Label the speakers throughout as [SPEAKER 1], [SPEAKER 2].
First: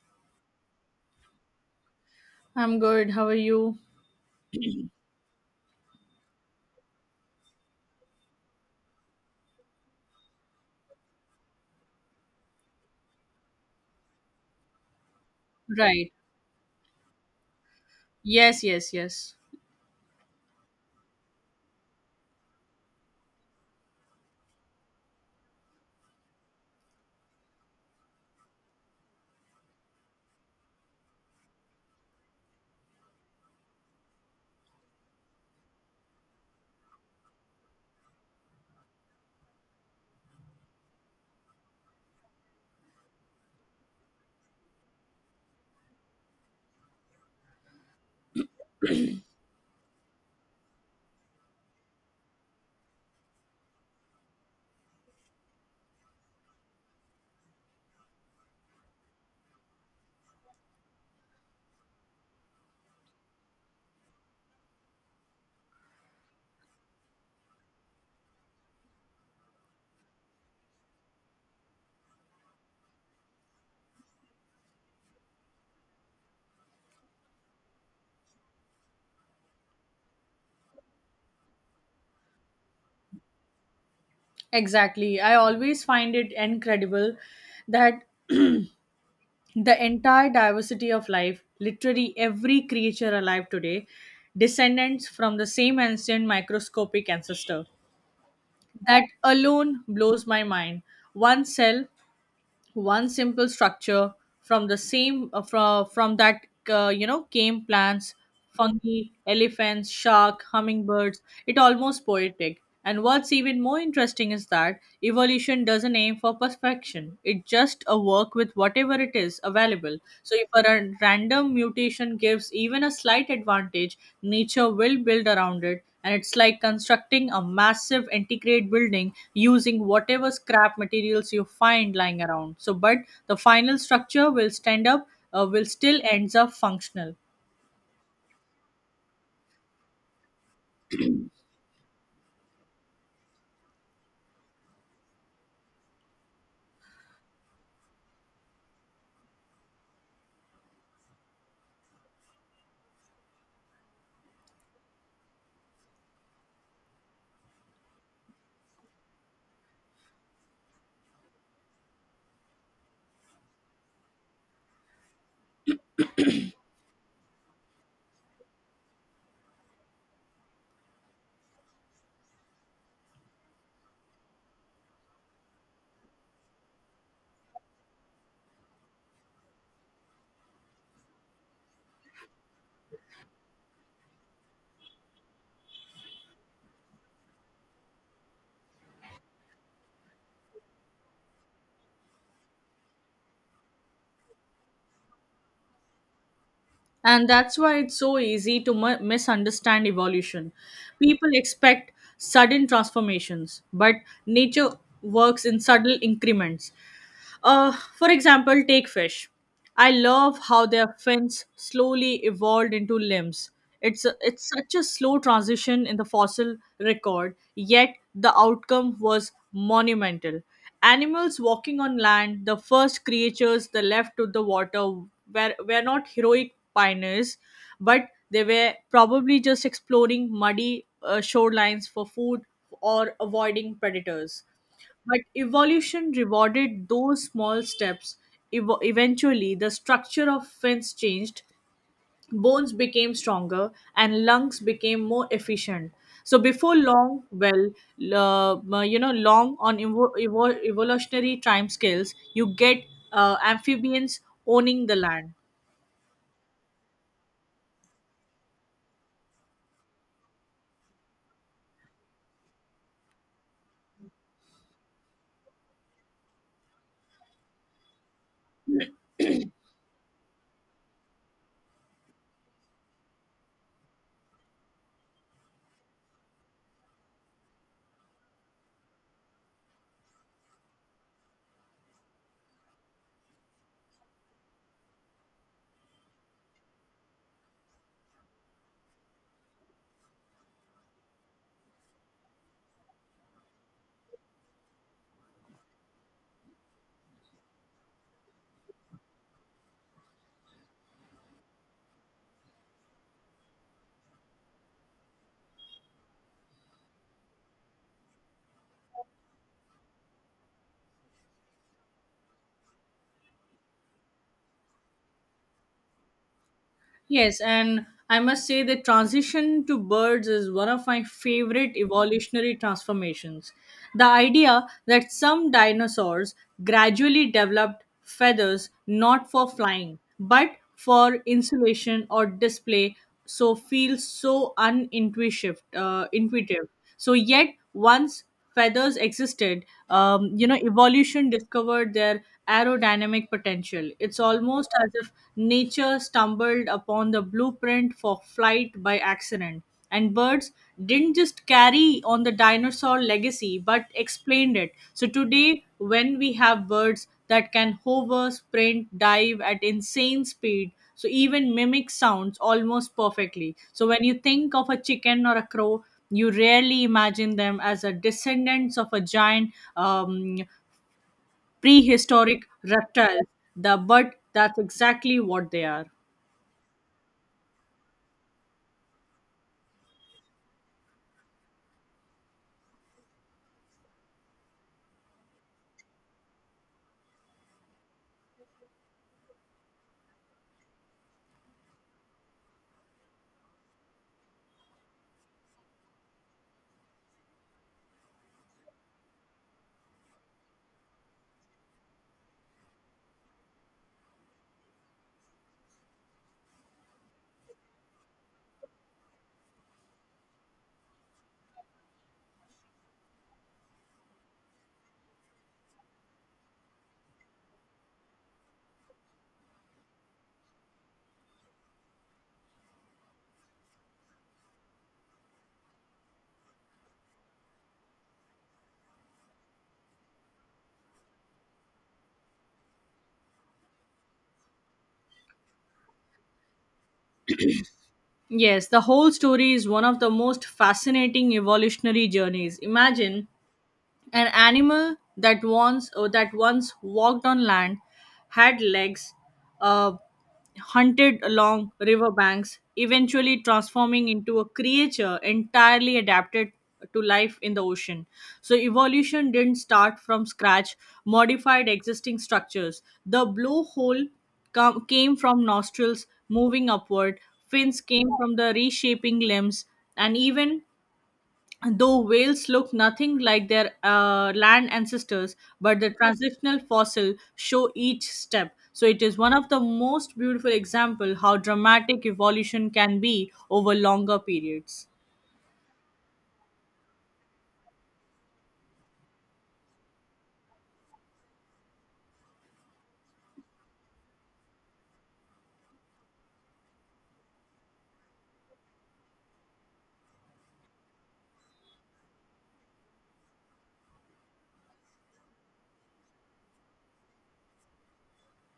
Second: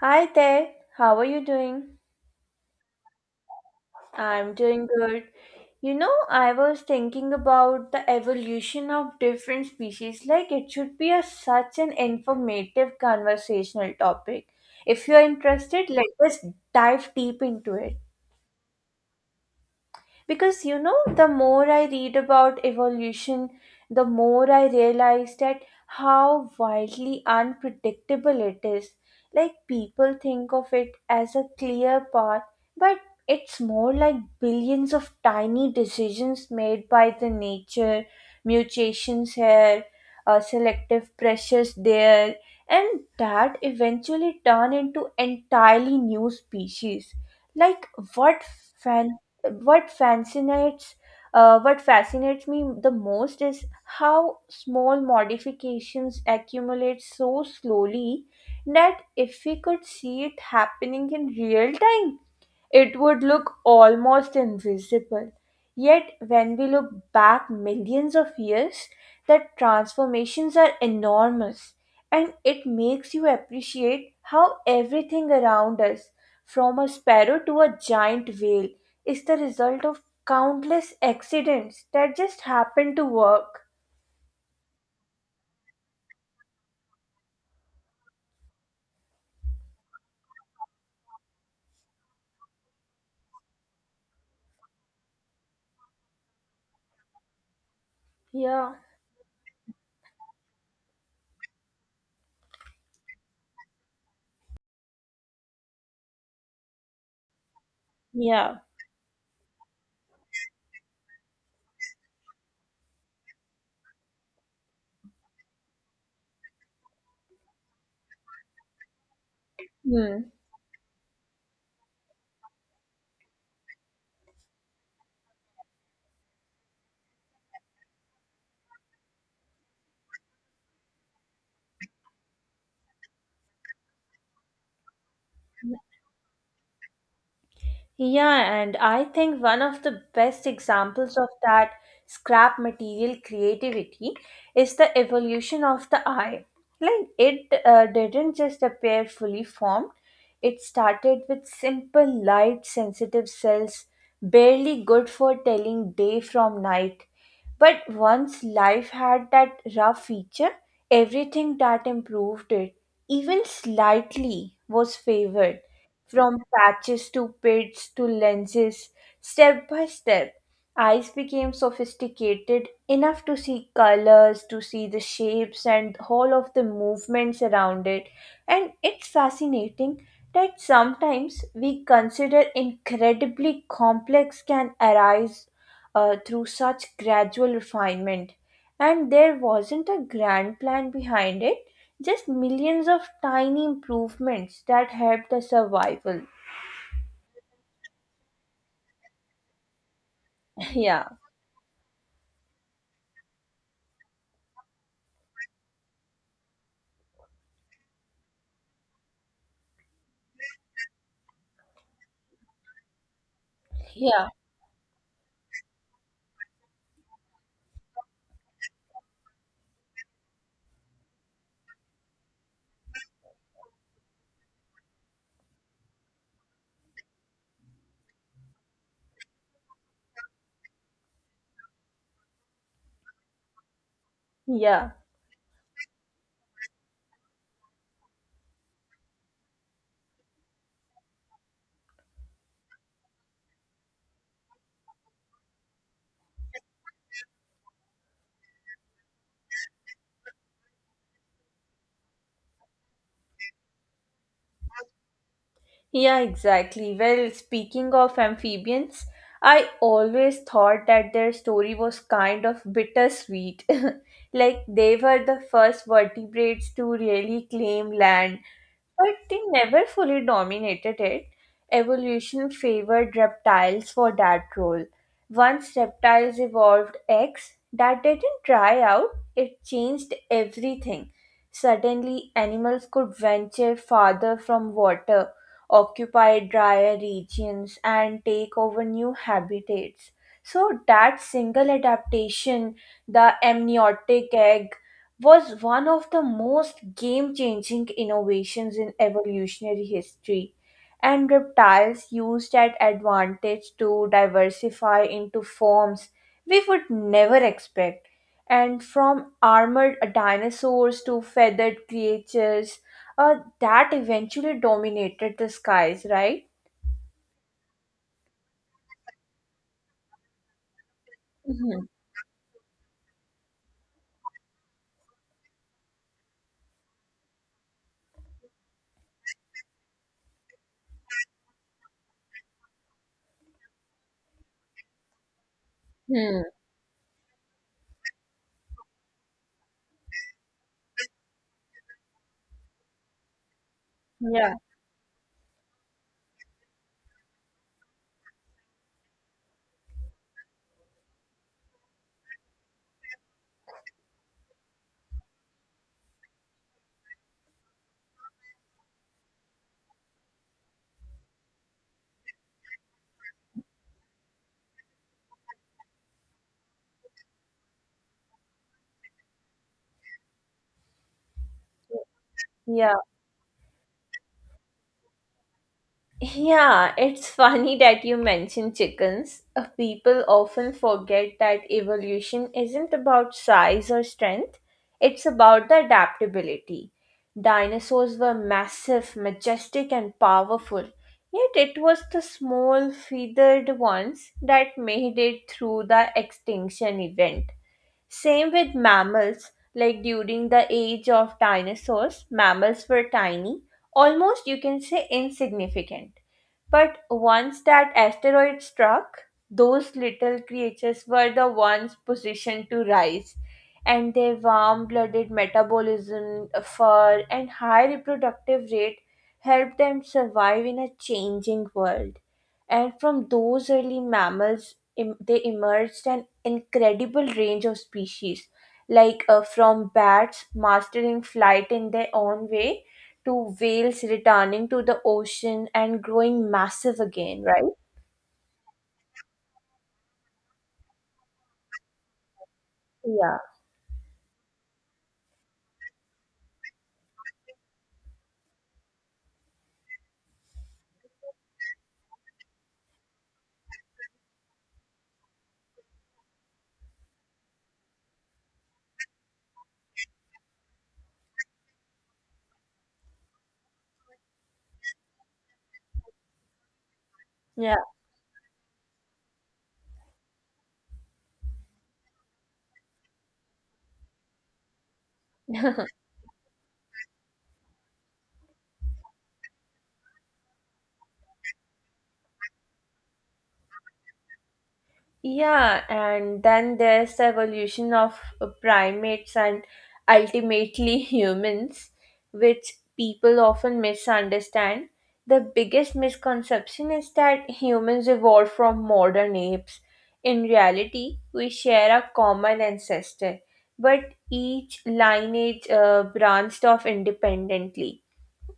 [SPEAKER 1] Hi there, how are you doing?
[SPEAKER 2] I'm good. How are you?
[SPEAKER 1] I'm doing good. You know, I was thinking about the evolution of different species. Like, it should be a, such an informative conversational topic. If you're interested, let
[SPEAKER 2] Right.
[SPEAKER 1] us dive deep into it.
[SPEAKER 2] Yes, yes, yes.
[SPEAKER 1] Because you know the more I read about evolution, the more I realize that how wildly unpredictable it is. Like, people think of it as a clear path, but it's more like billions of tiny decisions made by the nature. Mutations here, selective pressures there, and that eventually turn into entirely new species. Like, what what fascinates what fascinates me the most is how small modifications accumulate so slowly that if we could see it happening in real time, it would look almost invisible. Yet, when we look back millions of years, the transformations are enormous, and it makes you appreciate how everything around us, from a sparrow to a giant whale, is the result of countless accidents that just happen to work.
[SPEAKER 2] Exactly. I always find it incredible that the entire diversity of life, literally every creature alive today, descendants from the same ancient microscopic ancestor.
[SPEAKER 1] Yeah.
[SPEAKER 2] That alone blows my mind. One cell, one simple structure, from the same from that came plants,
[SPEAKER 1] Yeah.
[SPEAKER 2] fungi, elephants, shark, hummingbirds. It almost poetic. And what's even more interesting is that evolution doesn't aim for perfection, it just a work with whatever it is available.
[SPEAKER 1] Hmm.
[SPEAKER 2] So if a random mutation gives even a slight advantage, nature will build around it, and it's like constructing a massive integrate building using whatever scrap materials you find lying around. So but the final structure will stand up, will still ends up functional.
[SPEAKER 1] Yeah, and I think one of the best examples of that scrap material creativity is the evolution of the eye. Like, it didn't just appear fully formed, it started with simple, light sensitive cells, barely good for telling day from night. But once life had that rough feature, everything that improved it, even slightly, was favored from patches to pits to lenses, step by step, eyes became sophisticated enough to see colors, to see the shapes and all of the movements around it. And it's fascinating that sometimes we consider incredibly complex can arise through such gradual refinement. And there wasn't a grand plan behind it, just millions of tiny improvements that help the survival.
[SPEAKER 2] And that's why it's so easy to misunderstand evolution.
[SPEAKER 1] Yeah,
[SPEAKER 2] People expect sudden transformations, but nature works in subtle increments. Uh, for example, take fish. I love how their fins slowly evolved into limbs. It's, a,
[SPEAKER 1] yeah,
[SPEAKER 2] it's such a slow transition in the fossil record, yet the outcome was monumental. Animals walking on land, the first creatures that left to the water, were not heroic pioneers, but they were probably just exploring muddy shorelines for food or avoiding predators.
[SPEAKER 1] yeah,
[SPEAKER 2] But evolution rewarded those small steps. Eventually, the structure of fins changed, bones became stronger, and lungs became more efficient. So before long, well, long on evolutionary time scales, you get amphibians owning the land.
[SPEAKER 1] yeah, exactly. Well, speaking of amphibians, I always thought that their story was kind of bittersweet. Like, they were the first vertebrates to really claim land, but they never fully dominated it. Evolution favored reptiles for that role. Once reptiles evolved eggs that didn't dry out, it changed everything. Suddenly, animals could venture farther from water, occupy drier regions, and take over new habitats. So, that single adaptation, the amniotic egg, was one of the most game changing innovations in evolutionary history, and reptiles used that advantage to diversify into forms we would never expect. And from armored dinosaurs to feathered creatures that eventually dominated the skies, right?
[SPEAKER 2] Yes, and I must say the transition to birds is one of my favorite
[SPEAKER 1] Hmm.
[SPEAKER 2] evolutionary transformations. The idea that some dinosaurs gradually developed feathers not for flying, but for insulation or display, so feels so unintuitive.
[SPEAKER 1] Hmm.
[SPEAKER 2] Intuitive. So, yet once feathers existed, evolution discovered their aerodynamic potential. It's
[SPEAKER 1] Yeah. Yeah,
[SPEAKER 2] almost as if nature stumbled upon the blueprint for flight by accident. And birds didn't just carry on the dinosaur legacy, but explained it. So today, when we have birds that can hover, sprint, dive at insane speed, so even mimic sounds almost perfectly. So when you think of a chicken or a crow, you rarely imagine them as a descendants of a giant prehistoric
[SPEAKER 1] yeah.
[SPEAKER 2] reptile. The But that's exactly what they are.
[SPEAKER 1] Yeah, it's funny that you mention chickens. People often forget that evolution isn't about size or strength, it's about the adaptability. Dinosaurs were massive, majestic, and powerful, yet it was the small, feathered ones that made it through the extinction event. Same with mammals, like during the age of dinosaurs, mammals were tiny, almost you can say insignificant, but once that asteroid struck, those little creatures were the ones positioned to rise, and their warm blooded metabolism, fur, and high reproductive rate helped them survive in a changing world. And from those early mammals, they emerged an incredible range of species, like from bats mastering flight in their own way to whales returning to the ocean and growing massive again, right?
[SPEAKER 2] Yes, the whole story is one of the most fascinating evolutionary journeys. Imagine an animal that once walked on land, had legs, uh, hunted along riverbanks, eventually transforming into a creature entirely adapted to life in the ocean. So evolution didn't start from scratch, modified existing structures. The blowhole came from nostrils moving upward,
[SPEAKER 1] Yeah.
[SPEAKER 2] fins came from the reshaping limbs, and even though whales look nothing like their land ancestors, but
[SPEAKER 1] Yeah.
[SPEAKER 2] the transitional fossil show each step. So it is one of the most beautiful example how dramatic evolution can be over longer periods.
[SPEAKER 1] Yeah, and then there's the evolution of primates and ultimately humans, which people often misunderstand. The biggest misconception is that humans evolved from modern apes. In reality, we share a common ancestor, but each lineage branched off independently.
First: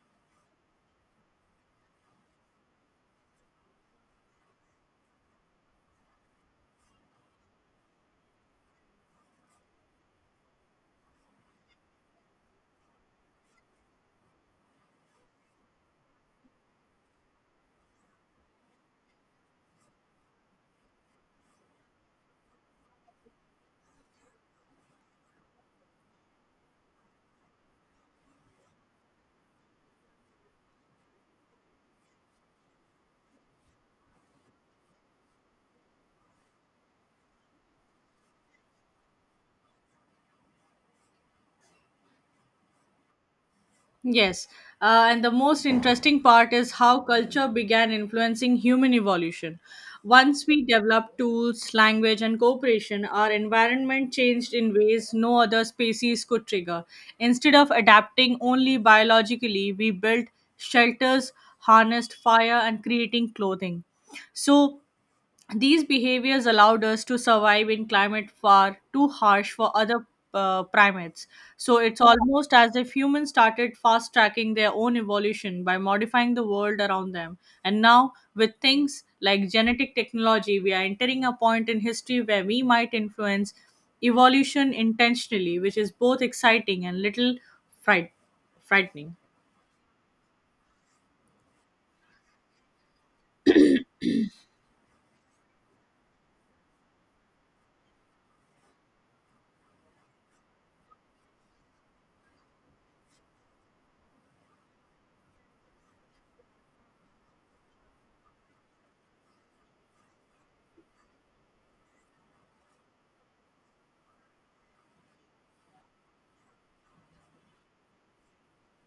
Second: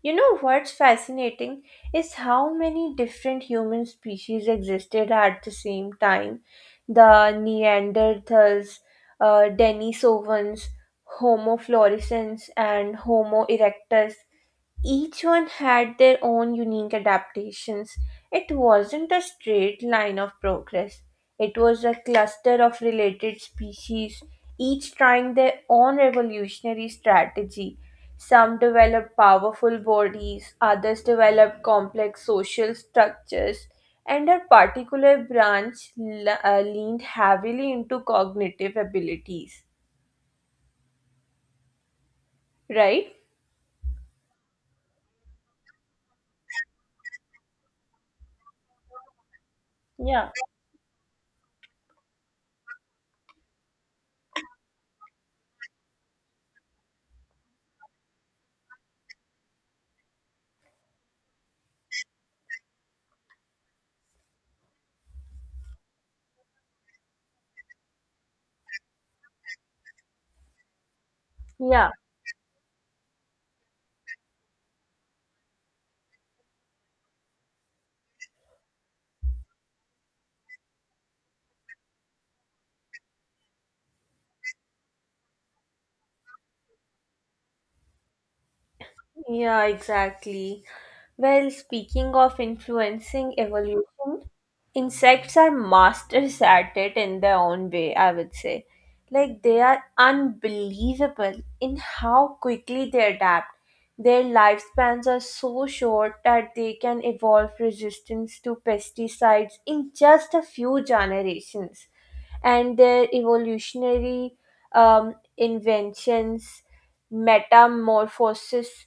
[SPEAKER 1] You know what's fascinating is how many different human species existed at the same time. The Neanderthals, Denisovans, Homo florescens, and Homo erectus, each one had their own unique adaptations. It wasn't a straight line of progress, it was a cluster of related species, each trying their own evolutionary strategy. Some developed powerful bodies, others developed complex social structures, and a particular branch leaned heavily into cognitive abilities, right?
[SPEAKER 2] Yes, and the most interesting part is how culture began influencing human evolution.
[SPEAKER 1] Yeah,
[SPEAKER 2] Once we developed tools, language, and cooperation, our environment changed in ways no other species could trigger. Instead of adapting only biologically, we built shelters, harnessed fire, and creating clothing. So these behaviors allowed us to survive in climate far too harsh for other primates. So
[SPEAKER 1] yeah.
[SPEAKER 2] it's almost as if humans started fast tracking their own evolution by modifying the world around them. And now, with things like genetic technology, we are entering a point in history where we might influence evolution intentionally, which is both exciting and little fright- frightening.
[SPEAKER 1] Yeah, exactly. Well, speaking of influencing evolution, insects are masters at it in their own way, I would say. Like, they are unbelievable in how quickly they adapt. Their lifespans are so short that they can evolve resistance to pesticides in just a few generations, and their evolutionary inventions, metamorphosis,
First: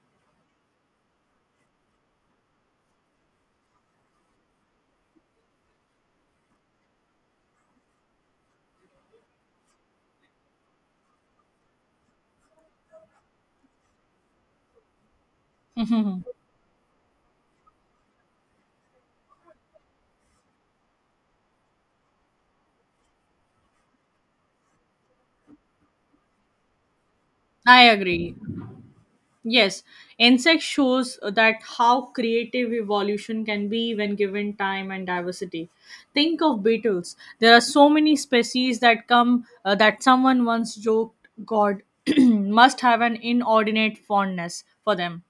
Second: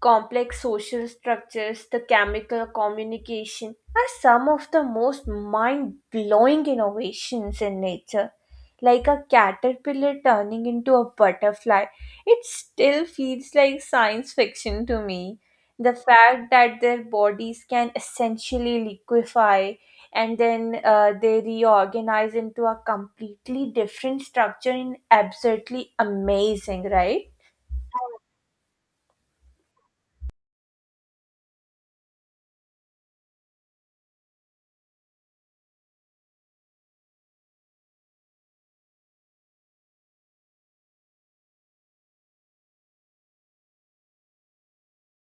[SPEAKER 1] complex social structures, the chemical communication are some of the most mind blowing innovations in nature. Like a caterpillar turning into a butterfly, it still feels like science fiction to me. The fact that their bodies can essentially liquefy and then they reorganize into a completely different structure in absolutely amazing, right?
[SPEAKER 2] I agree. Yes, insect shows that how creative evolution can be when given time and diversity. Think of beetles. There are so many species that come that someone once joked God must have an inordinate fondness for them,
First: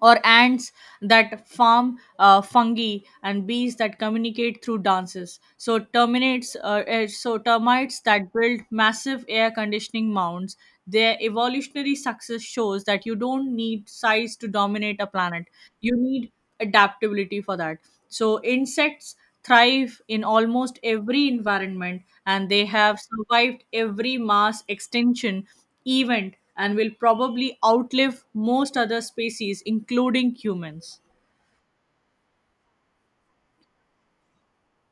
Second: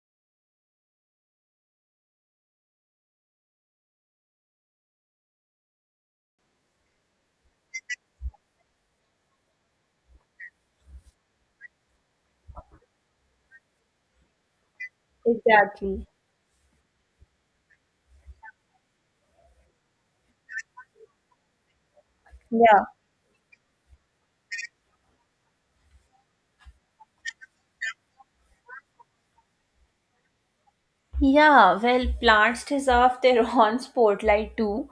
[SPEAKER 2] or ants that farm fungi, and bees that communicate through dances, so termites that build massive air conditioning mounds. Their evolutionary success shows that you don't need size to dominate a planet. You
[SPEAKER 1] Exactly.
[SPEAKER 2] need adaptability for that. So insects thrive in almost every environment, and they
[SPEAKER 1] Yeah.
[SPEAKER 2] have survived every mass extinction event, and will probably outlive most other species, including humans.
[SPEAKER 1] Yeah, well, plants deserve their own spotlight too.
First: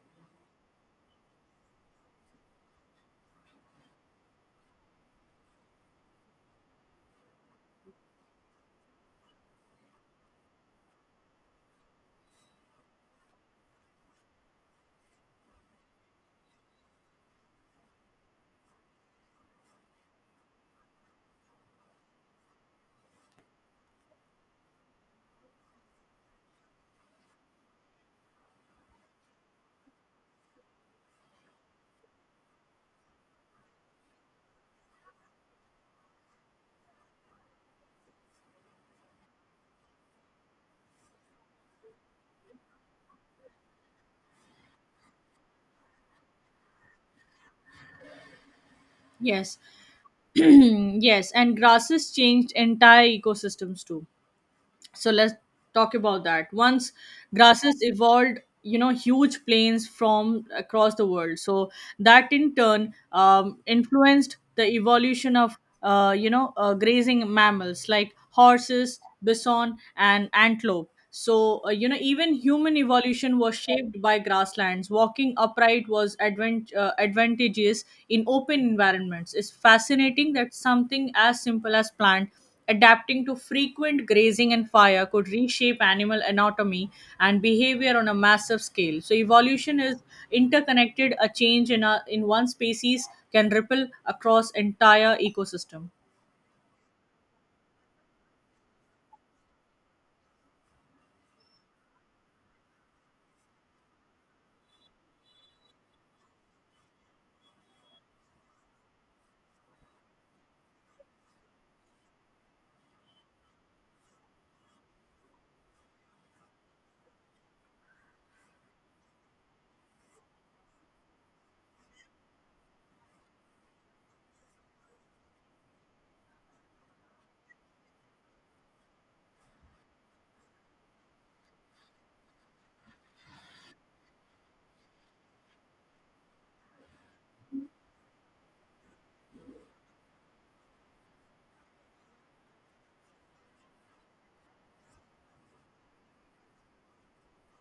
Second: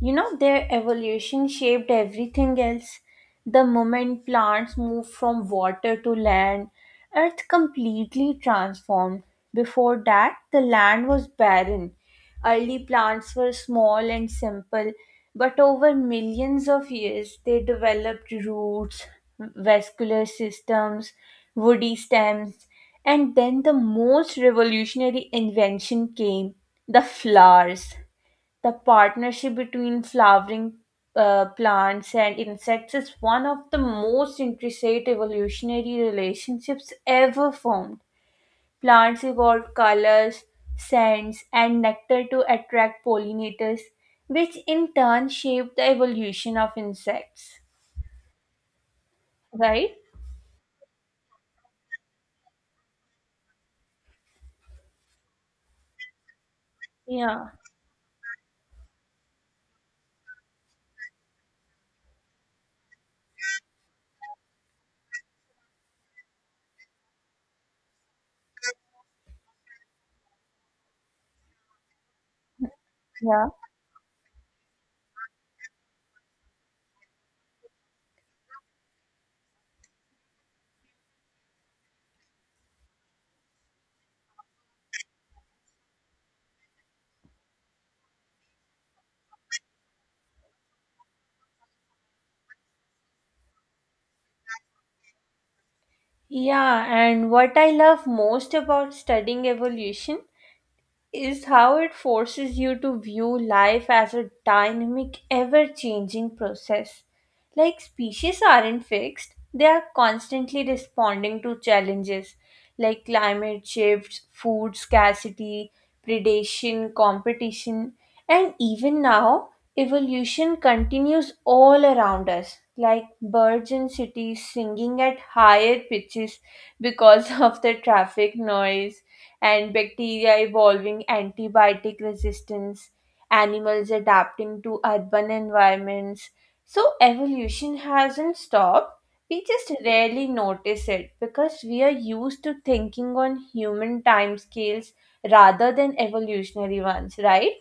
[SPEAKER 1] You know, their evolution shaped everything else. The moment plants moved from water to land, Earth completely transformed. Before that, the land was barren. Early plants were small and simple, but over millions of years, they developed roots, vascular systems, woody stems, and then the most revolutionary invention came, the flowers. The partnership between flowering plants and insects is one of the most intricate evolutionary relationships ever formed. Plants evolved colors, scents, and nectar to attract pollinators, which in turn shaped the evolution of insects.
[SPEAKER 2] Yes,
[SPEAKER 1] Right?
[SPEAKER 2] yes, and grasses changed entire ecosystems too. So let's talk about that. Once
[SPEAKER 1] Yeah.
[SPEAKER 2] grasses evolved, huge plains from across the world, so that in turn influenced the evolution of grazing mammals like horses, bison, and antelope. So even human evolution
[SPEAKER 1] Yeah.
[SPEAKER 2] was shaped by grasslands. Walking upright was advantageous in open environments. It's fascinating that something as simple as plant adapting to frequent grazing and fire could reshape animal anatomy and behavior on a massive scale. So evolution is interconnected. A change in a in one species can ripple across entire ecosystem.
[SPEAKER 1] Yeah, and what I love most about studying evolution is how it forces you to view life as a dynamic, ever changing process. Like, species aren't fixed, they are constantly responding to challenges like climate shifts, food scarcity, predation, competition, and even now, evolution continues all around us, like birds in cities singing at higher pitches because of the traffic noise, and bacteria evolving antibiotic resistance, animals adapting to urban environments. So evolution hasn't stopped. We just rarely notice it because we are used to thinking on human timescales rather than evolutionary ones, right?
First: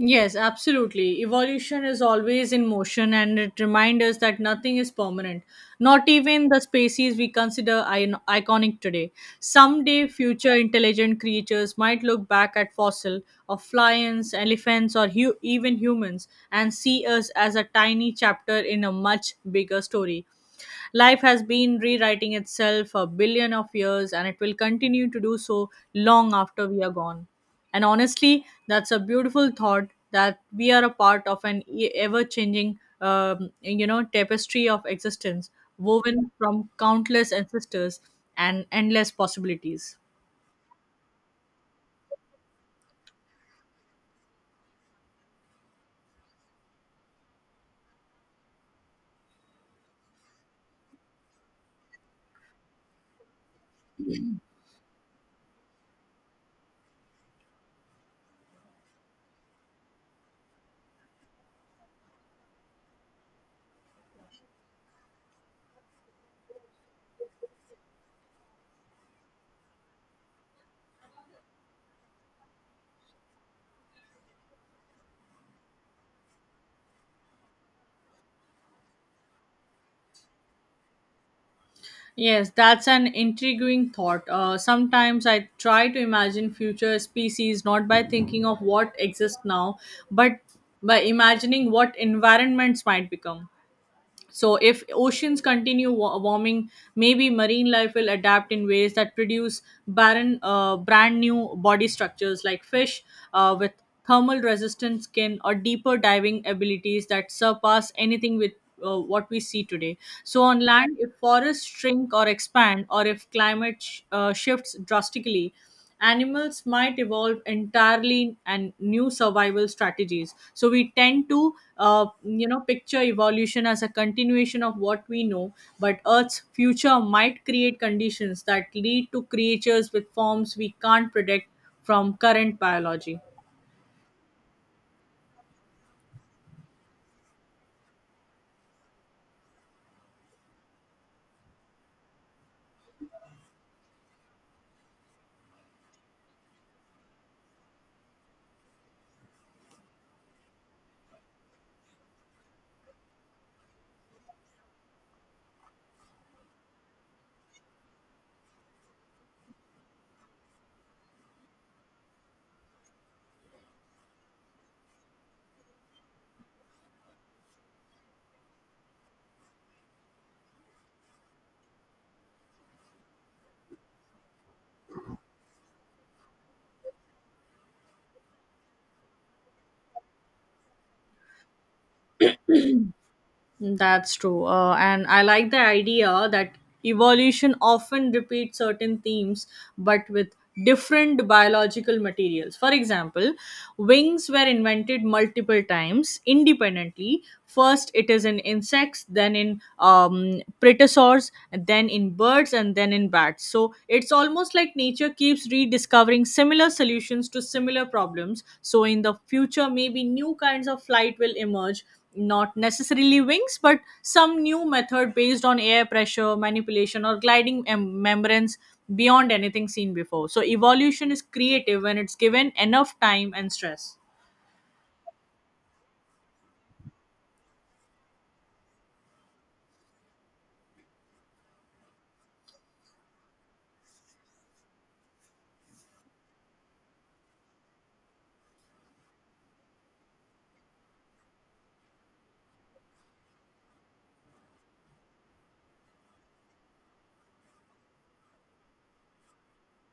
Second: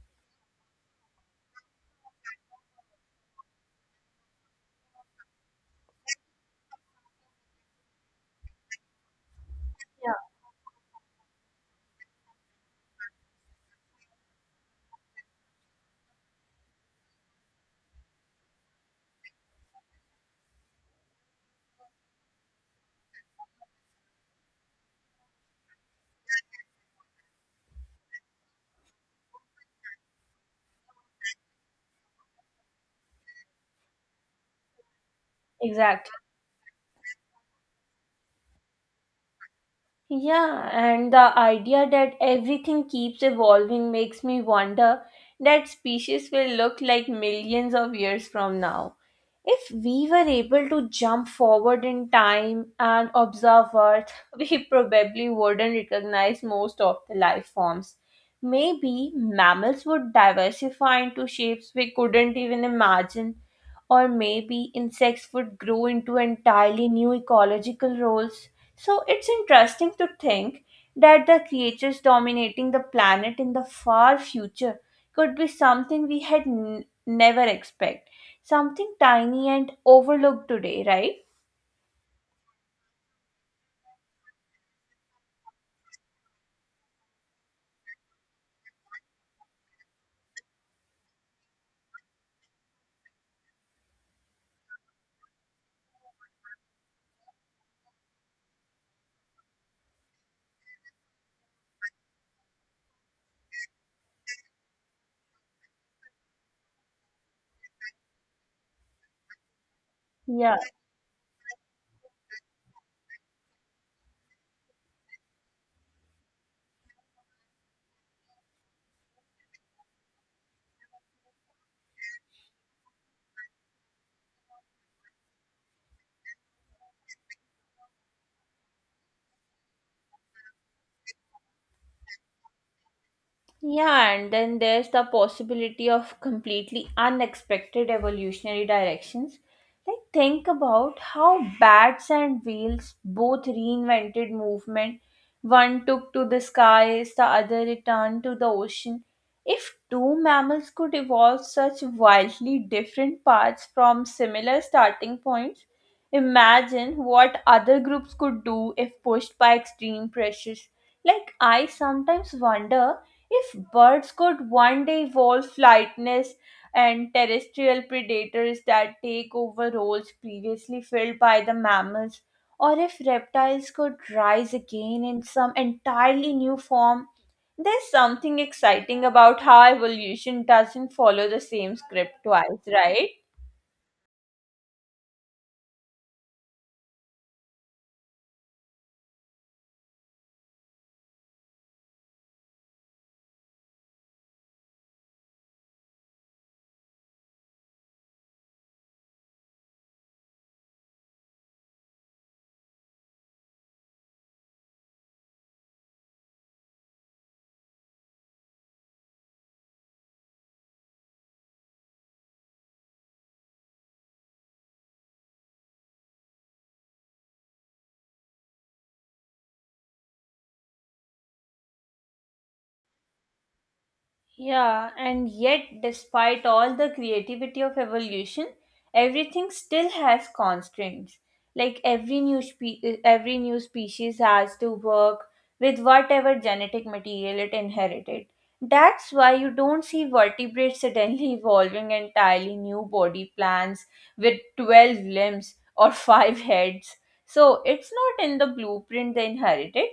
[SPEAKER 2] Yes, absolutely. Evolution is always in motion, and it reminds us that nothing is permanent, not even the species we consider iconic today. Someday,
[SPEAKER 1] Yeah.
[SPEAKER 2] future intelligent creatures might look back at fossil of lions, elephants, or even humans and see us as a tiny chapter in a much bigger story. Life has been rewriting itself for a billion of years and it will continue to do so long after we are gone. And honestly, that's a beautiful thought that we are a part of an ever changing tapestry of existence,
[SPEAKER 1] Exactly.
[SPEAKER 2] woven from countless ancestors and endless possibilities.
[SPEAKER 1] Yeah, and the idea that everything keeps evolving makes me wonder that species will look like millions of years from now. If we were able to jump forward in time and observe Earth, we probably wouldn't recognize most of the life forms. Maybe mammals would diversify into shapes we couldn't even imagine, or maybe insects would grow into entirely new ecological roles. So it's interesting to think that the creatures dominating the planet in the far future could be something we had never expect, something tiny and overlooked today, right?
[SPEAKER 2] Yes, that's an intriguing thought. Sometimes I try to imagine future species not by thinking of what exists now, but by imagining what environments might become. So, if oceans continue warming, maybe marine life will adapt in ways that produce barren, brand new body structures like fish with thermal resistant skin or deeper diving abilities that surpass anything with what we see today. So,
[SPEAKER 1] Yeah.
[SPEAKER 2] on land, if forests shrink or expand, or if climate shifts drastically, animals might evolve entirely and new survival strategies. So we tend to picture evolution as a continuation of what we know, but earth's future might create conditions that lead to creatures with forms we can't predict from current biology.
[SPEAKER 1] Yeah, and then there's the possibility of completely unexpected evolutionary directions. Like, think about how bats and whales both reinvented movement. One took to the skies, the other returned to the ocean. If two mammals could evolve such wildly different paths from similar starting points, imagine what other groups could do if pushed by extreme pressures. Like, I sometimes wonder if birds could one day evolve flightless and terrestrial predators that take over roles previously filled by the mammals, or if reptiles could rise again in some entirely new form, there's something exciting about how evolution doesn't follow the same script twice, right?
[SPEAKER 2] That's true. And I like the idea that evolution often repeats certain themes but with different biological materials. For example, wings were invented multiple times independently. First, it is in insects, then in preterosaurs, then in birds, and then in bats. So it's almost like nature keeps rediscovering similar solutions to similar problems. So in the future, maybe new kinds of flight will emerge, not necessarily wings but some new method based on air pressure manipulation or gliding membranes beyond anything seen before. So evolution is creative when it's given enough time and stress.
[SPEAKER 1] Yeah, and yet, despite all the creativity of evolution, everything still has constraints. Like, every new species has to work with whatever genetic material it inherited. That's why you don't see vertebrates suddenly evolving entirely new body plans with 12 limbs or 5 heads. So, it's not in the blueprint they inherited.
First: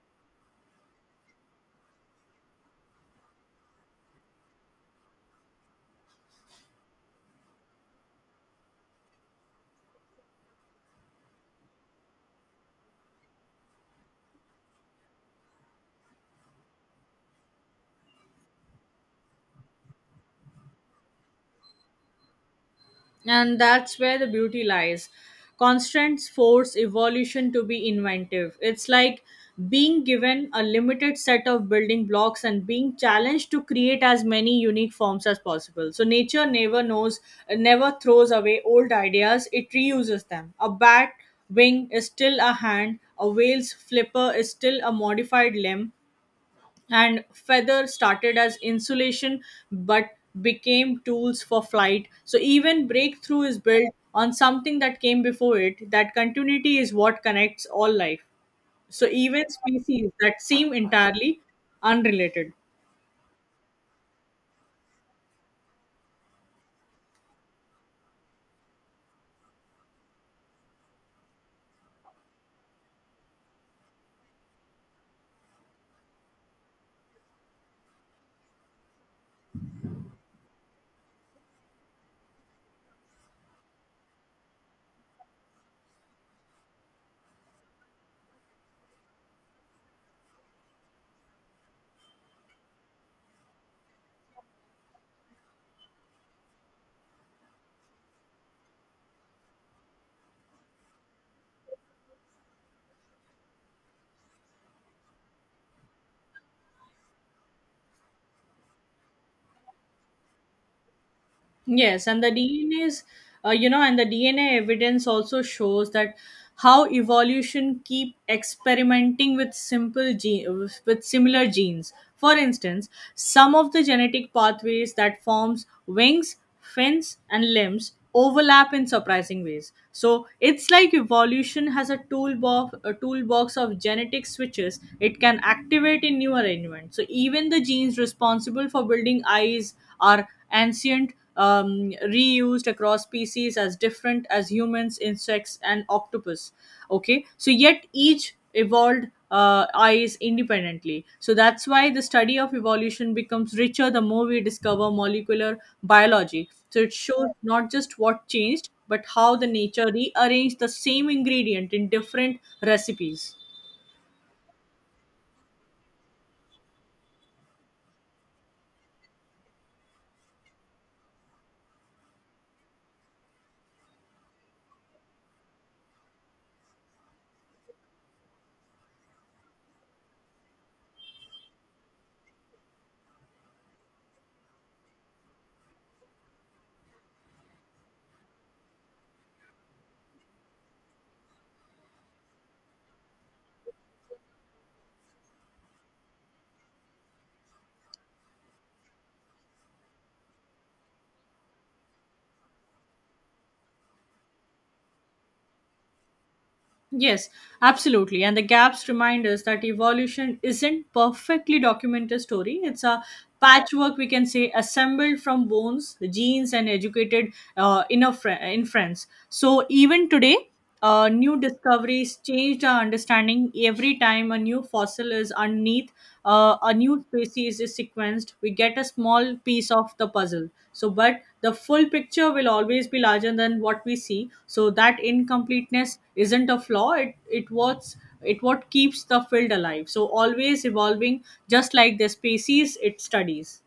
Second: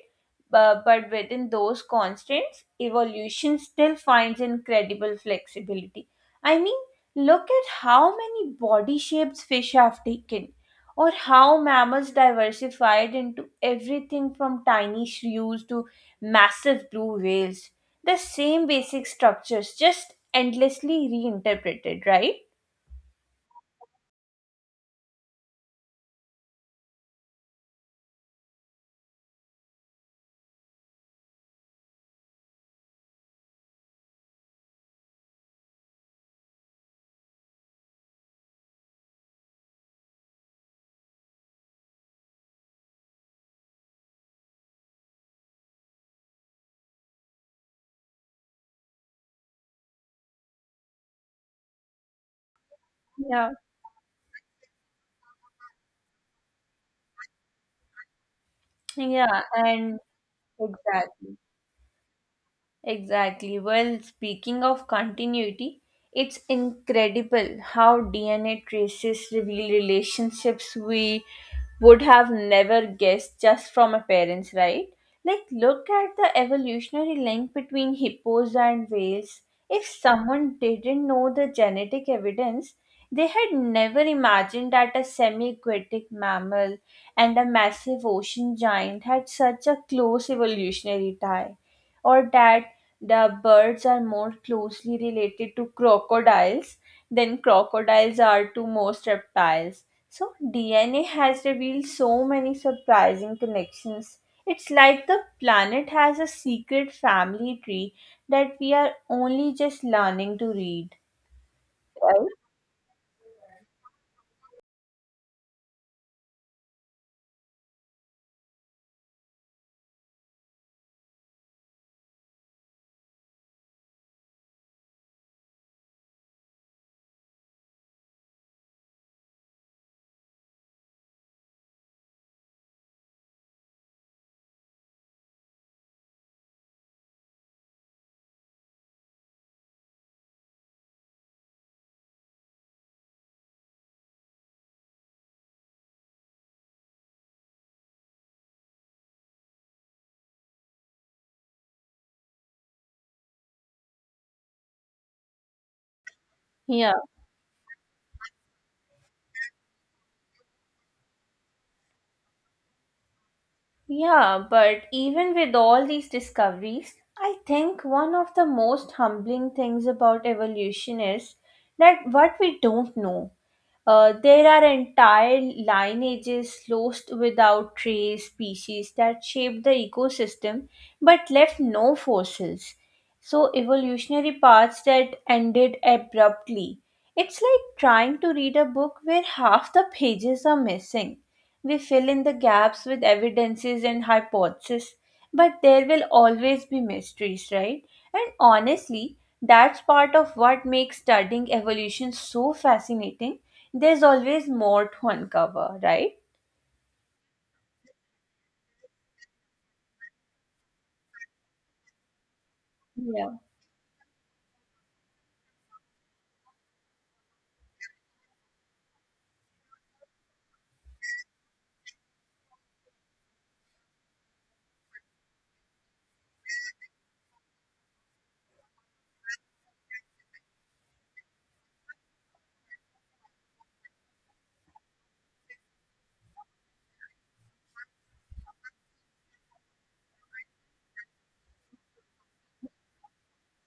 [SPEAKER 1] But within those constraints, evolution still finds incredible flexibility. I mean, look at how many body shapes fish have taken, or how mammals diversified into everything from tiny shrews to massive blue whales. The same basic structures, just endlessly reinterpreted, right?
[SPEAKER 2] And that's where the beauty lies. Constraints force evolution to be inventive. It's like being given a limited set of building blocks and being challenged to create as many unique forms as possible. So nature never knows, never throws away old ideas, it reuses them. A bat wing is still a hand, a whale's flipper is still a modified limb, and feather started as insulation but became tools for flight. So even breakthrough
[SPEAKER 1] Yeah.
[SPEAKER 2] is built on something that came before it. That continuity is what connects all life, so
[SPEAKER 1] Yeah,
[SPEAKER 2] even
[SPEAKER 1] and
[SPEAKER 2] species that seem
[SPEAKER 1] exactly.
[SPEAKER 2] entirely unrelated.
[SPEAKER 1] Exactly. Well, speaking of continuity, it's incredible how DNA traces reveal relationships we would have never guessed just from appearance, right? Like, look at the evolutionary link between hippos and whales. If someone didn't know the genetic evidence, they had never imagined that a semi aquatic mammal and a massive ocean giant had such a close evolutionary tie, or that the birds are more closely related to crocodiles than crocodiles are to most reptiles. So, DNA has revealed so many surprising connections. It's like the planet has a secret family tree that we are only just learning to read,
[SPEAKER 2] Yes, and
[SPEAKER 1] right?
[SPEAKER 2] the DNA is, you know, and the DNA evidence also shows that how evolution keep experimenting with simple gene with similar genes. For instance, some of the genetic pathways that forms wings, fins, and limbs overlap in surprising ways. So it's like evolution has a toolbox of genetic switches it can activate in new arrangements. So even the genes responsible for building eyes are ancient, reused across species as different as humans, insects, and octopus. Okay, so yet each evolved eyes independently. So that's why the study of evolution becomes richer the more we discover molecular biology. So it
[SPEAKER 1] Yeah.
[SPEAKER 2] shows not just what changed, but how the nature rearranged the same ingredient in different recipes.
[SPEAKER 1] Yeah, but even with all these discoveries, I think one of the most humbling things about evolution is that what we don't know. There are entire lineages lost without trace species that shaped the ecosystem but left no fossils. So, evolutionary paths that ended abruptly. It's like trying to read a book where half the pages are missing. We fill in the gaps with evidences and hypotheses, but there will always be mysteries, right? And honestly, that's part of what makes studying evolution so fascinating, there's always more to uncover, right?
[SPEAKER 2] Yes, absolutely. And the gaps remind us that evolution isn't perfectly documented story. It's a
[SPEAKER 1] Yeah.
[SPEAKER 2] patchwork, we can say, assembled from bones, genes, and educated inference. So even today, new discoveries changed our understanding. Every time a new fossil is underneath, a new species is sequenced, we get a small piece of the puzzle. So, but the full picture will always be larger than what we see. So that incompleteness isn't a flaw. It what's it what keeps the field alive. So always evolving, just like the species it studies.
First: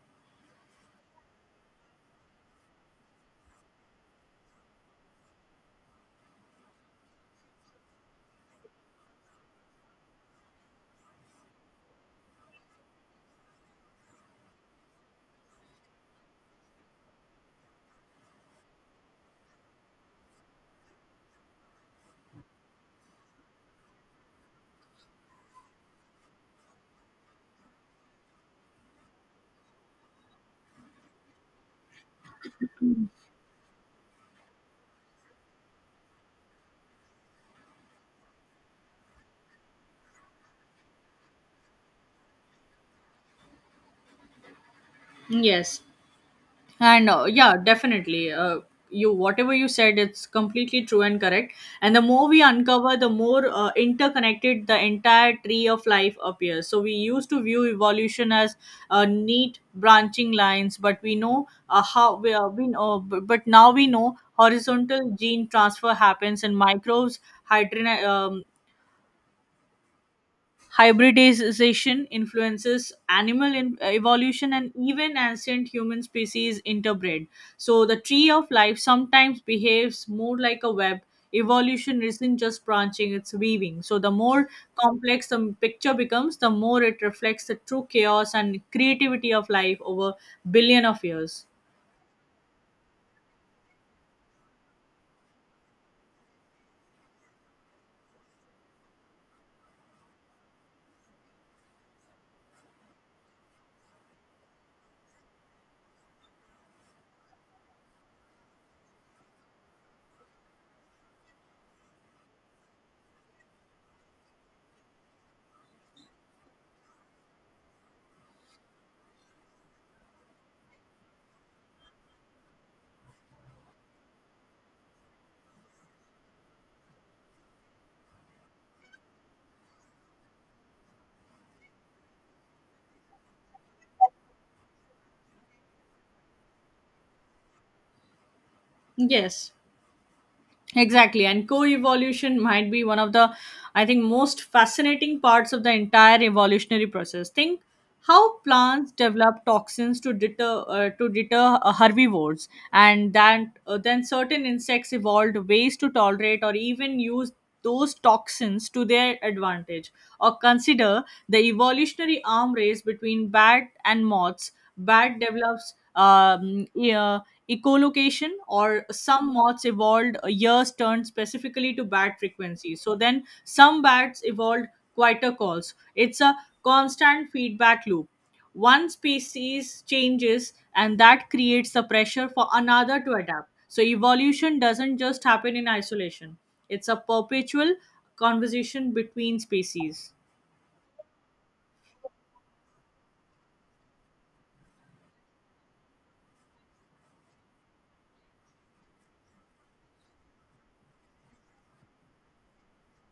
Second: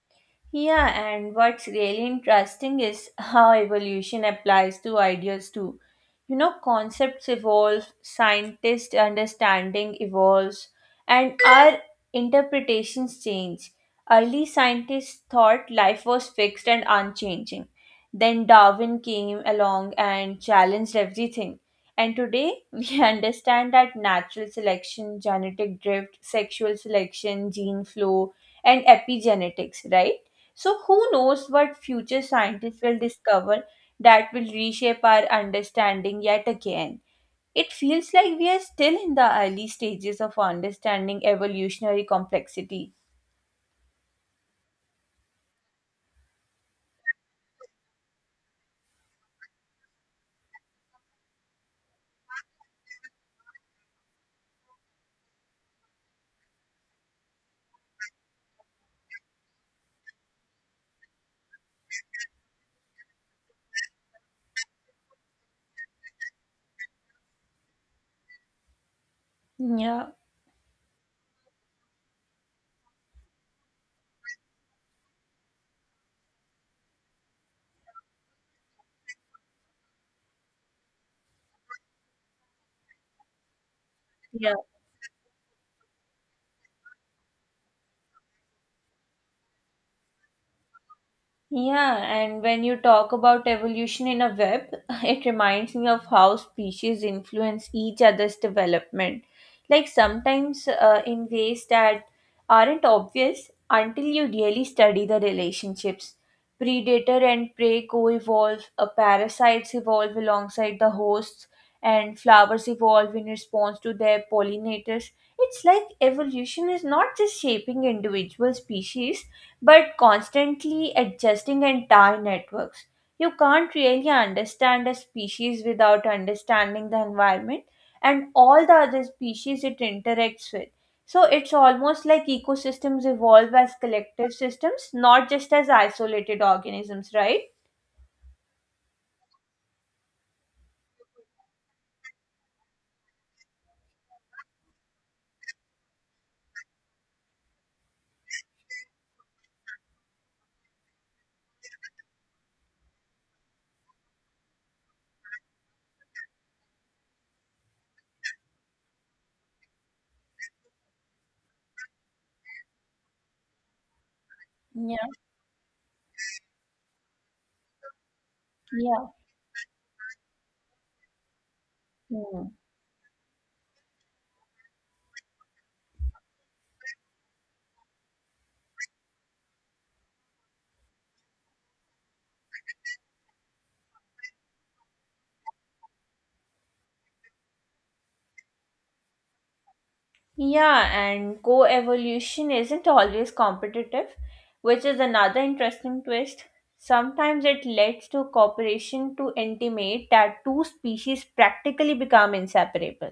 [SPEAKER 1] Yeah, and what's really interesting is how evolution applies to ideas too. You know, concepts evolve, scientists' understanding evolves, and our interpretations change. Early scientists thought life was fixed and unchanging. Then Darwin came along and challenged everything. And today, we understand that natural selection, genetic drift, sexual selection, gene flow, and epigenetics, right? So, who knows what future scientists will discover that will reshape our understanding yet again? It feels like we are still in the early stages of understanding evolutionary complexity.
[SPEAKER 2] Yes. and yeah definitely you whatever you said, it's completely true and correct, and the more we uncover, the more interconnected the entire tree of life appears. So we used to view evolution as neat branching lines, but we know how we know but now we know horizontal gene transfer happens in microbes, hydrina,
[SPEAKER 1] Yeah.
[SPEAKER 2] hybridization influences animal evolution, and even ancient human species interbred. So, the tree of life sometimes behaves more like a web. Evolution isn't just branching, it's weaving. So, the more
[SPEAKER 1] Yeah.
[SPEAKER 2] complex the picture becomes, the more it reflects the true chaos and creativity of life over billion of years.
[SPEAKER 1] Yeah, and when you talk about evolution in a web, it reminds me of how species influence each other's development. Like sometimes in ways that aren't obvious until you really study the relationships. Predator and prey co evolve, parasites evolve alongside the hosts, and flowers evolve in response to their pollinators. It's like evolution is not just shaping individual species but constantly adjusting entire networks. You can't really understand a species without understanding the environment and all the other species it interacts with. So it's almost like ecosystems evolve as collective systems, not just as isolated organisms, right?
[SPEAKER 2] Yes. Exactly, and co-evolution might be one of the, I think, most fascinating parts of the entire evolutionary process. Think how plants develop toxins to deter herbivores, and then certain insects evolved ways to tolerate or even use those toxins to their advantage. Or consider the evolutionary arm race between bat and moths.
[SPEAKER 1] Yeah.
[SPEAKER 2] Bat develops echolocation, or
[SPEAKER 1] Yeah.
[SPEAKER 2] some moths evolved ears year's turned specifically to bat
[SPEAKER 1] Hmm.
[SPEAKER 2] frequencies, so then some bats evolved quieter calls. It's a constant feedback loop. One species changes and that creates the pressure for another to adapt, so evolution doesn't just happen in isolation. It's a perpetual conversation between species.
[SPEAKER 1] Yeah, and co evolution isn't always competitive, which is another interesting twist. Sometimes it leads to cooperation to intimate that two species practically become inseparable.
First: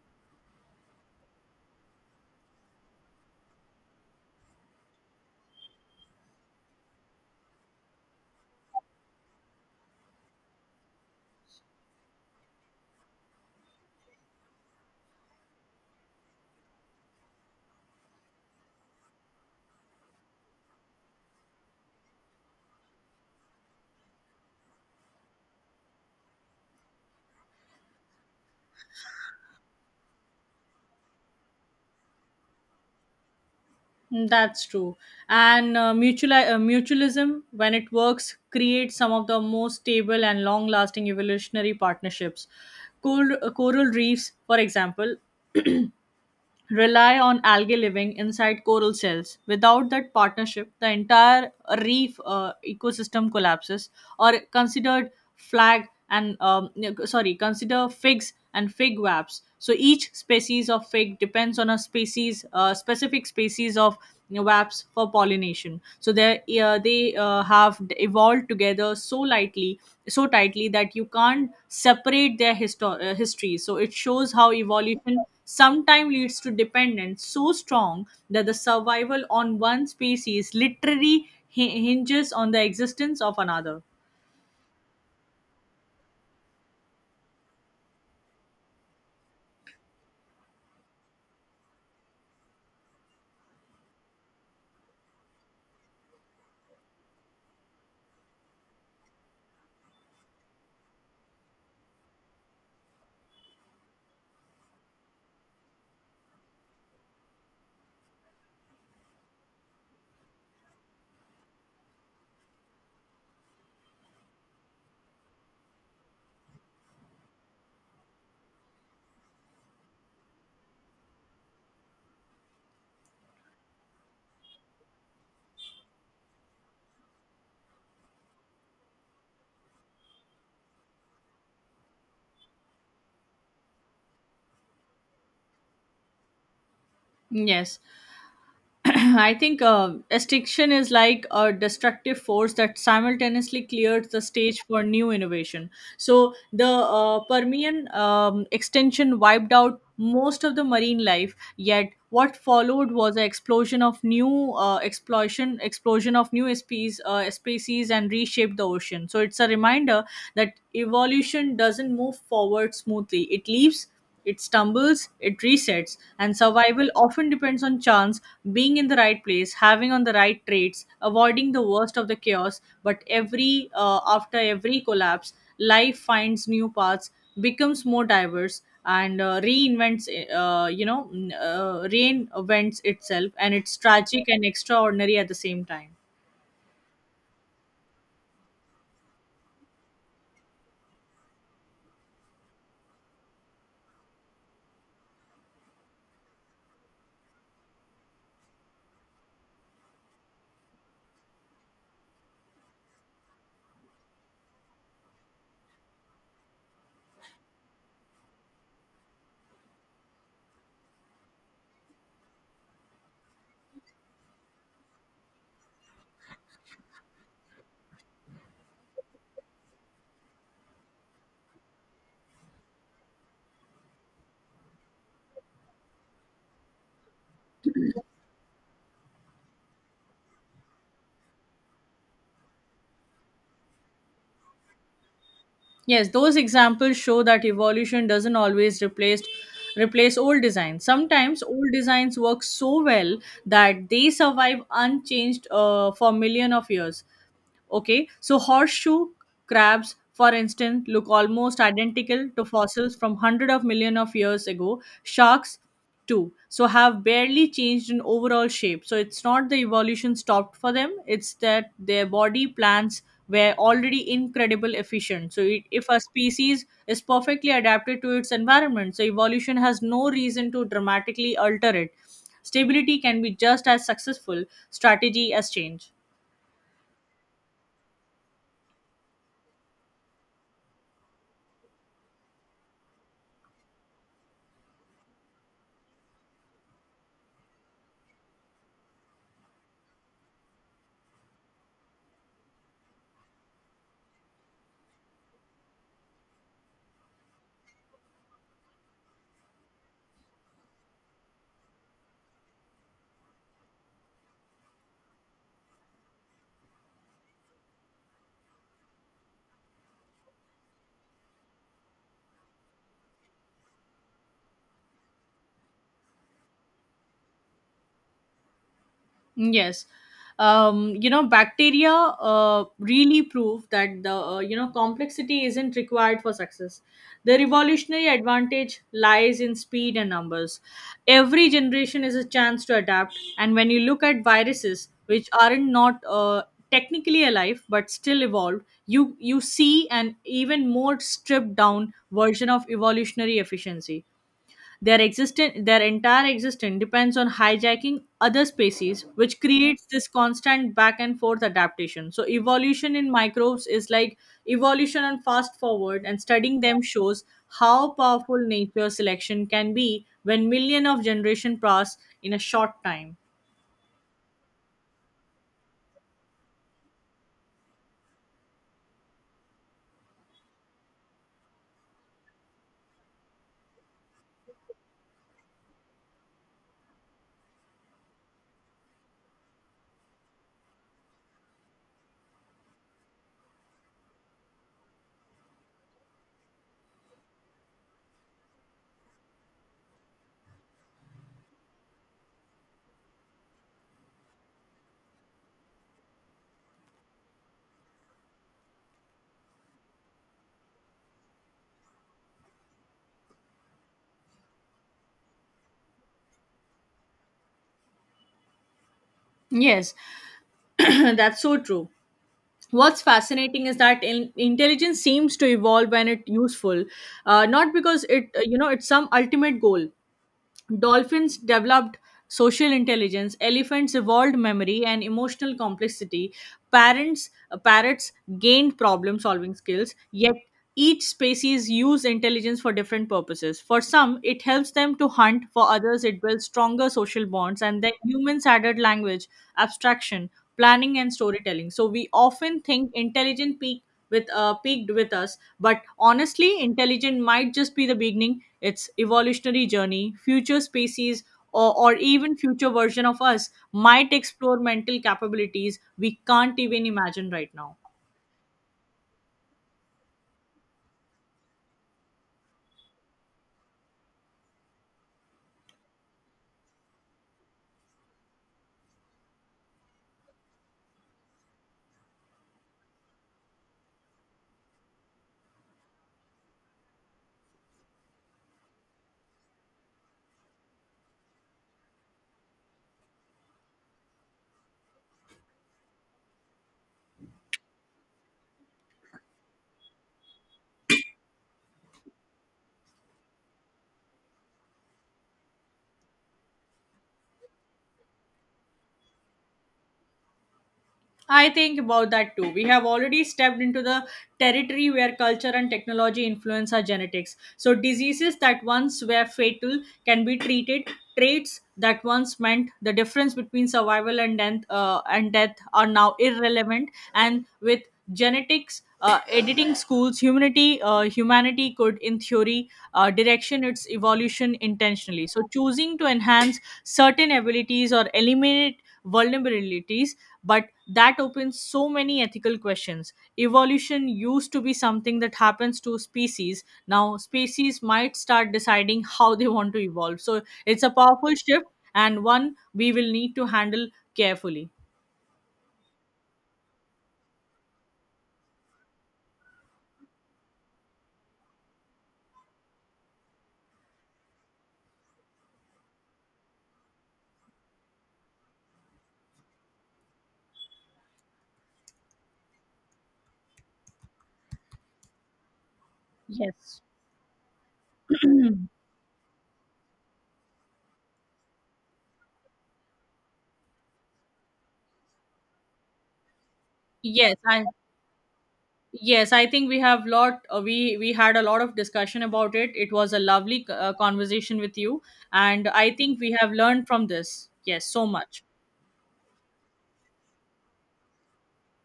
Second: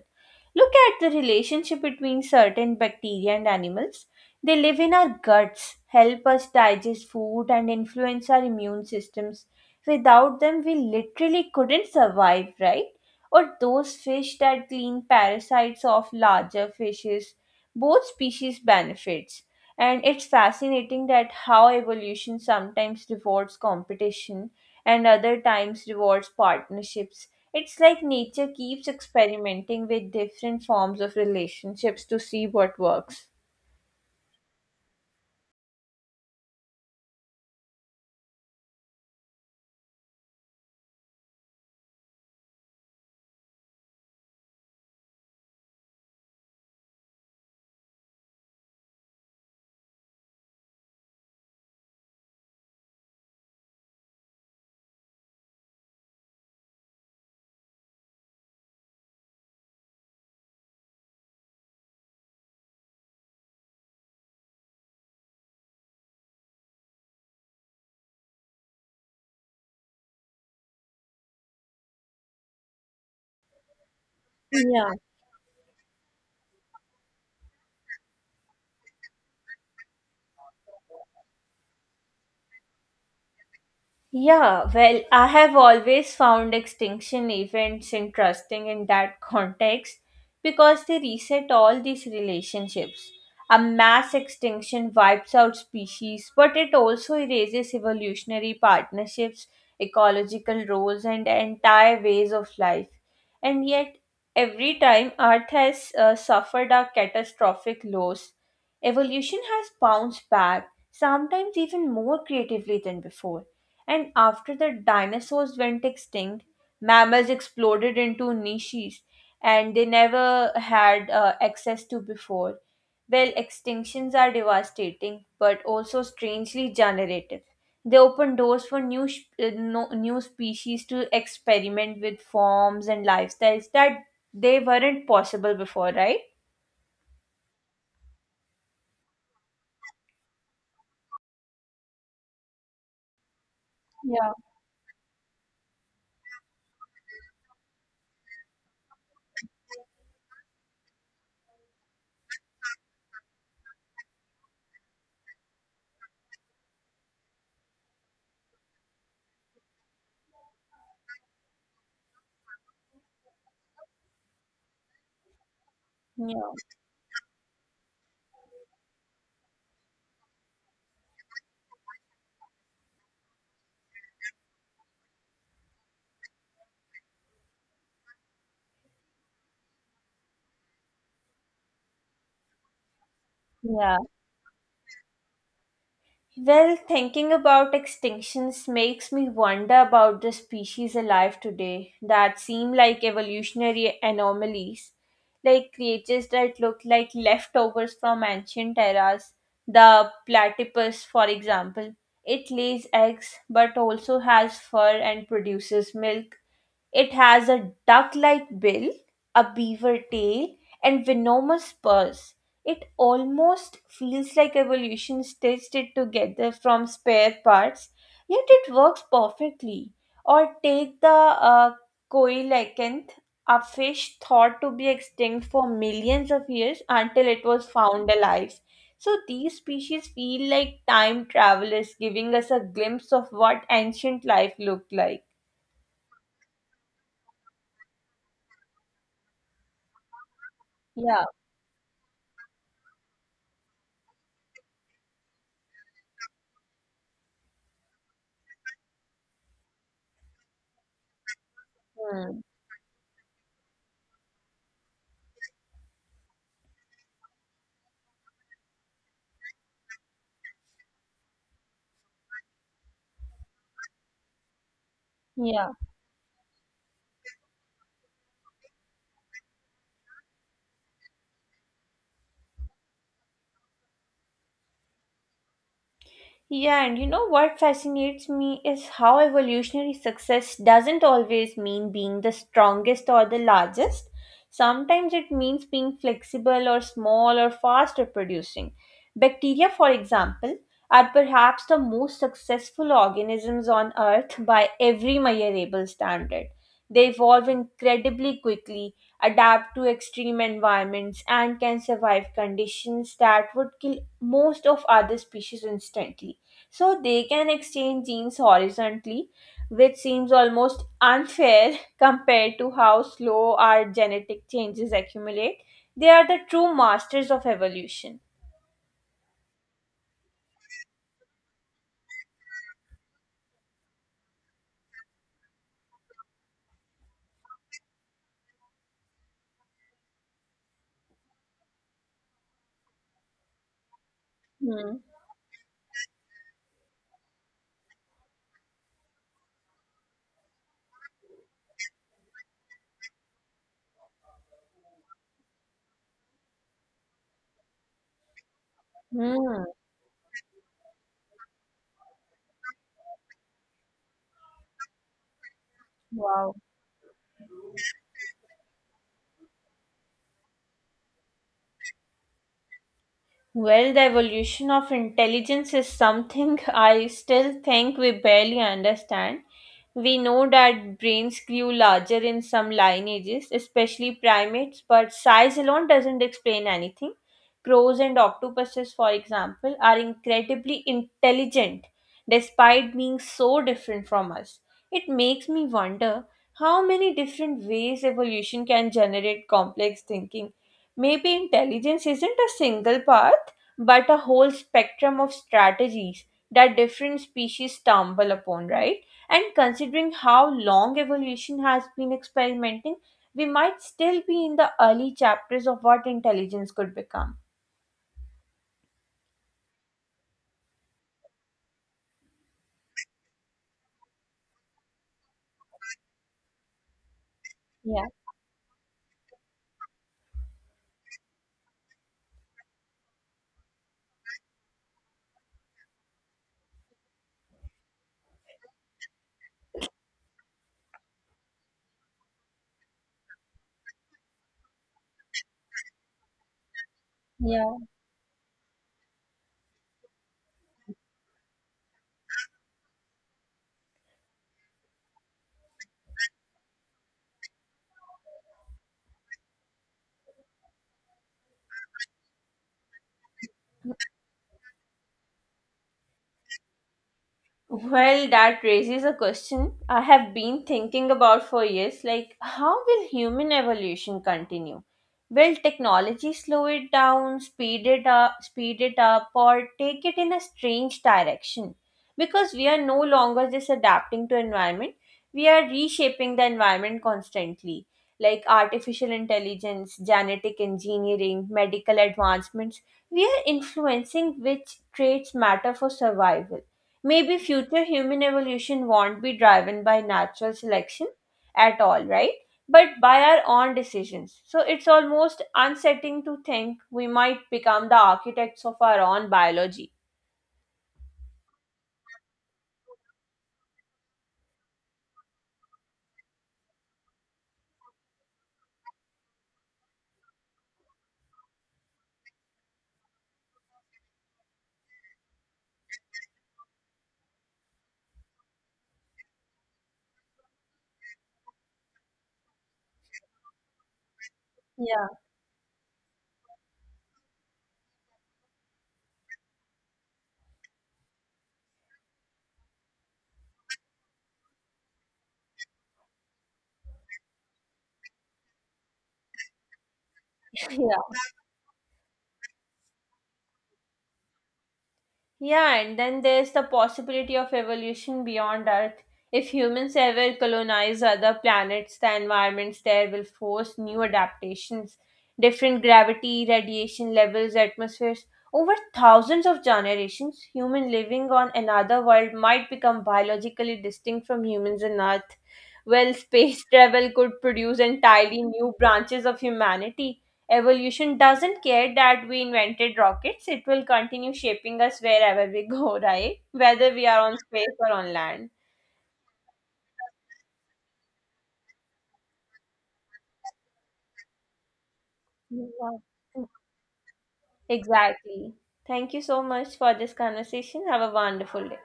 [SPEAKER 1] Look at the relationship between certain bacteria and animals. They live in our guts, help us digest food, and influence our immune systems. Without them, we literally couldn't survive, right? Or those fish that clean parasites off larger fishes. Both species benefits. And it's fascinating that how evolution sometimes rewards competition and other times rewards partnerships. It's like nature keeps experimenting with different forms of relationships to see what works.
[SPEAKER 2] Mm, that's true. And mutualism, when it works, creates some of the most stable and long lasting evolutionary partnerships. Coral reefs, for example, rely on algae living inside coral cells. Without that partnership, the entire reef ecosystem collapses. Or considered flag and no, sorry, consider figs and fig webs. So each species of fig depends on a specific species of webs for pollination. So they have evolved together so lightly, so tightly that you can't separate their history. So it shows how
[SPEAKER 1] Yeah.
[SPEAKER 2] evolution sometimes leads to dependence so strong that the survival on one species literally hinges on the existence of another.
[SPEAKER 1] Yeah, well, I have always found extinction events interesting in that context because they reset all these relationships. A mass extinction wipes out species, but it also erases evolutionary partnerships, ecological roles, and entire ways of life. And yet, every time Earth has suffered a catastrophic loss, evolution has bounced back, sometimes even more creatively than before. And after the dinosaurs went extinct, mammals exploded into niches and they never had access to before. Well, extinctions are devastating but also strangely generative. They open doors for new, sh- no- new species to experiment with forms and lifestyles that they weren't possible before, right?
[SPEAKER 2] Yes, I think extinction is like a destructive force that simultaneously clears the
[SPEAKER 1] Yeah.
[SPEAKER 2] stage for new innovation. So the Permian extension wiped out most of the marine life. Yet what followed was an explosion of new species and reshaped the ocean. So it's a reminder that evolution doesn't move forward smoothly. It stumbles, it resets,
[SPEAKER 1] Yeah.
[SPEAKER 2] and survival often depends on chance, being in the right place, having on the right traits, avoiding the worst of the chaos. But every after every collapse, life finds new paths, becomes more diverse, and reinvents uh, you know reinvents itself, and it's
[SPEAKER 1] Yeah.
[SPEAKER 2] tragic and extraordinary at the same time.
[SPEAKER 1] Well, thinking about extinctions makes me wonder about the species alive today that seem like evolutionary anomalies, like creatures that look like leftovers from ancient eras. The platypus, for example, it lays eggs but also has fur and produces milk, it has a duck like bill, a beaver tail, and venomous spurs. It almost feels like evolution stitched it together from spare parts, yet it works perfectly. Or take the coelacanth, a fish thought to be extinct for millions of years until it was found alive. So these species feel like time travelers giving us a glimpse of what ancient life looked like.
[SPEAKER 2] Yes, those examples show that evolution doesn't always replace old designs.
[SPEAKER 1] Yeah.
[SPEAKER 2] Sometimes old designs work so well that they survive unchanged for million of years. Okay, so horseshoe crabs, for instance, look almost identical
[SPEAKER 1] Hmm.
[SPEAKER 2] to fossils from hundreds of million of years ago. Sharks, too, so have barely changed in overall shape. So it's not the evolution stopped for them; it's that their body plans were already incredible efficient. So it,
[SPEAKER 1] Yeah.
[SPEAKER 2] if a species is perfectly adapted to its environment, so evolution has no reason to dramatically alter it. Stability can be just as successful strategy as change.
[SPEAKER 1] Yeah, and you know what fascinates me is how evolutionary success doesn't always mean being the strongest or the largest. Sometimes it means being flexible or small or fast reproducing. Bacteria, for example, are perhaps the most successful organisms on Earth by every measurable standard. They evolve incredibly quickly, adapt to extreme environments, and can survive conditions that would kill most of other species instantly. So they can exchange genes horizontally, which seems almost unfair compared to how slow our genetic changes accumulate. They are the true masters of evolution.
[SPEAKER 2] Yes. You know, bacteria really prove that the you know complexity isn't required for success. The revolutionary advantage lies in speed and numbers. Every generation is a chance to adapt, and when you look at viruses,
[SPEAKER 1] Hmm.
[SPEAKER 2] which aren't not technically alive but still evolved, you see an even more stripped down version of evolutionary efficiency. Their entire existence depends on hijacking other species, which
[SPEAKER 1] Hmm.
[SPEAKER 2] creates this constant back and forth adaptation. So evolution in microbes is like evolution and fast forward, and
[SPEAKER 1] Wow.
[SPEAKER 2] studying them shows how powerful nature selection can be when million of generation pass in a short time.
[SPEAKER 1] Well, the evolution of intelligence is something I still think we barely understand. We know that brains grew larger in some lineages, especially primates, but size alone doesn't explain anything. Crows and octopuses, for example, are incredibly intelligent despite being so different from us. It makes me wonder how many different ways evolution can generate complex thinking. Maybe intelligence isn't a single path, but a whole spectrum of strategies that different species stumble upon, right? And considering how long evolution has been experimenting, we might still be in the early chapters of what intelligence could become.
[SPEAKER 2] Yes, that's so true. What's fascinating is that intelligence seems to evolve when it's useful, not
[SPEAKER 1] Yeah,
[SPEAKER 2] because it it's some ultimate goal. Dolphins developed social intelligence, elephants evolved memory and emotional complexity, parrots gained problem solving skills, yet each species use intelligence for different purposes. For some, it helps them to hunt, for others it builds stronger social bonds,
[SPEAKER 1] yeah.
[SPEAKER 2] and then humans added language, abstraction, planning and storytelling. So we often think intelligent peak with peaked with us, but honestly intelligent might just be the beginning its evolutionary journey. Future species, or even future version of us might explore mental capabilities we can't even imagine right now.
[SPEAKER 1] Well, that raises a question I have been thinking about for years. Like, how will human evolution continue? Will technology slow it down, speed it up, or take it in a strange direction? Because we are no longer just adapting to environment, we are reshaping the environment constantly. Like artificial intelligence, genetic engineering, medical advancements, we are influencing which traits matter for survival. Maybe future human evolution won't be driven by natural selection at all, right? But by our own decisions. So it's almost unsettling to think we might become the architects of our own biology.
[SPEAKER 2] I think about that too. We have already stepped into the territory where culture and technology influence our genetics. So, diseases that once were fatal can be treated. Traits that once meant the difference between survival and death are now irrelevant. And with genetics editing schools, humanity could, in theory, direction its evolution
[SPEAKER 1] Yeah,
[SPEAKER 2] intentionally. So, choosing to enhance certain abilities or eliminate vulnerabilities, but that opens so many ethical questions. Evolution used to be something that happens to species. Now species might start deciding how they want to evolve. So it's a
[SPEAKER 1] yeah.
[SPEAKER 2] powerful shift and one we will need to handle carefully.
[SPEAKER 1] Yeah, and then there's the possibility of evolution beyond Earth. If humans ever colonize other planets, the environments there will force new adaptations, different gravity, radiation levels, atmospheres. Over thousands of generations, human living on another world might become biologically distinct from humans on Earth. Well, space
[SPEAKER 2] Yes.
[SPEAKER 1] travel could produce entirely new branches of humanity. Evolution doesn't care that we invented rockets, it will continue shaping us wherever we go, right? Whether we are
[SPEAKER 2] yes
[SPEAKER 1] on
[SPEAKER 2] i
[SPEAKER 1] space or on land.
[SPEAKER 2] yes, I think we had a lot of discussion about it. It was a lovely conversation with you, and I think we
[SPEAKER 1] Yeah.
[SPEAKER 2] have learned from this, yes, so much.
[SPEAKER 1] Exactly. Thank you so much for this conversation. Have a wonderful day.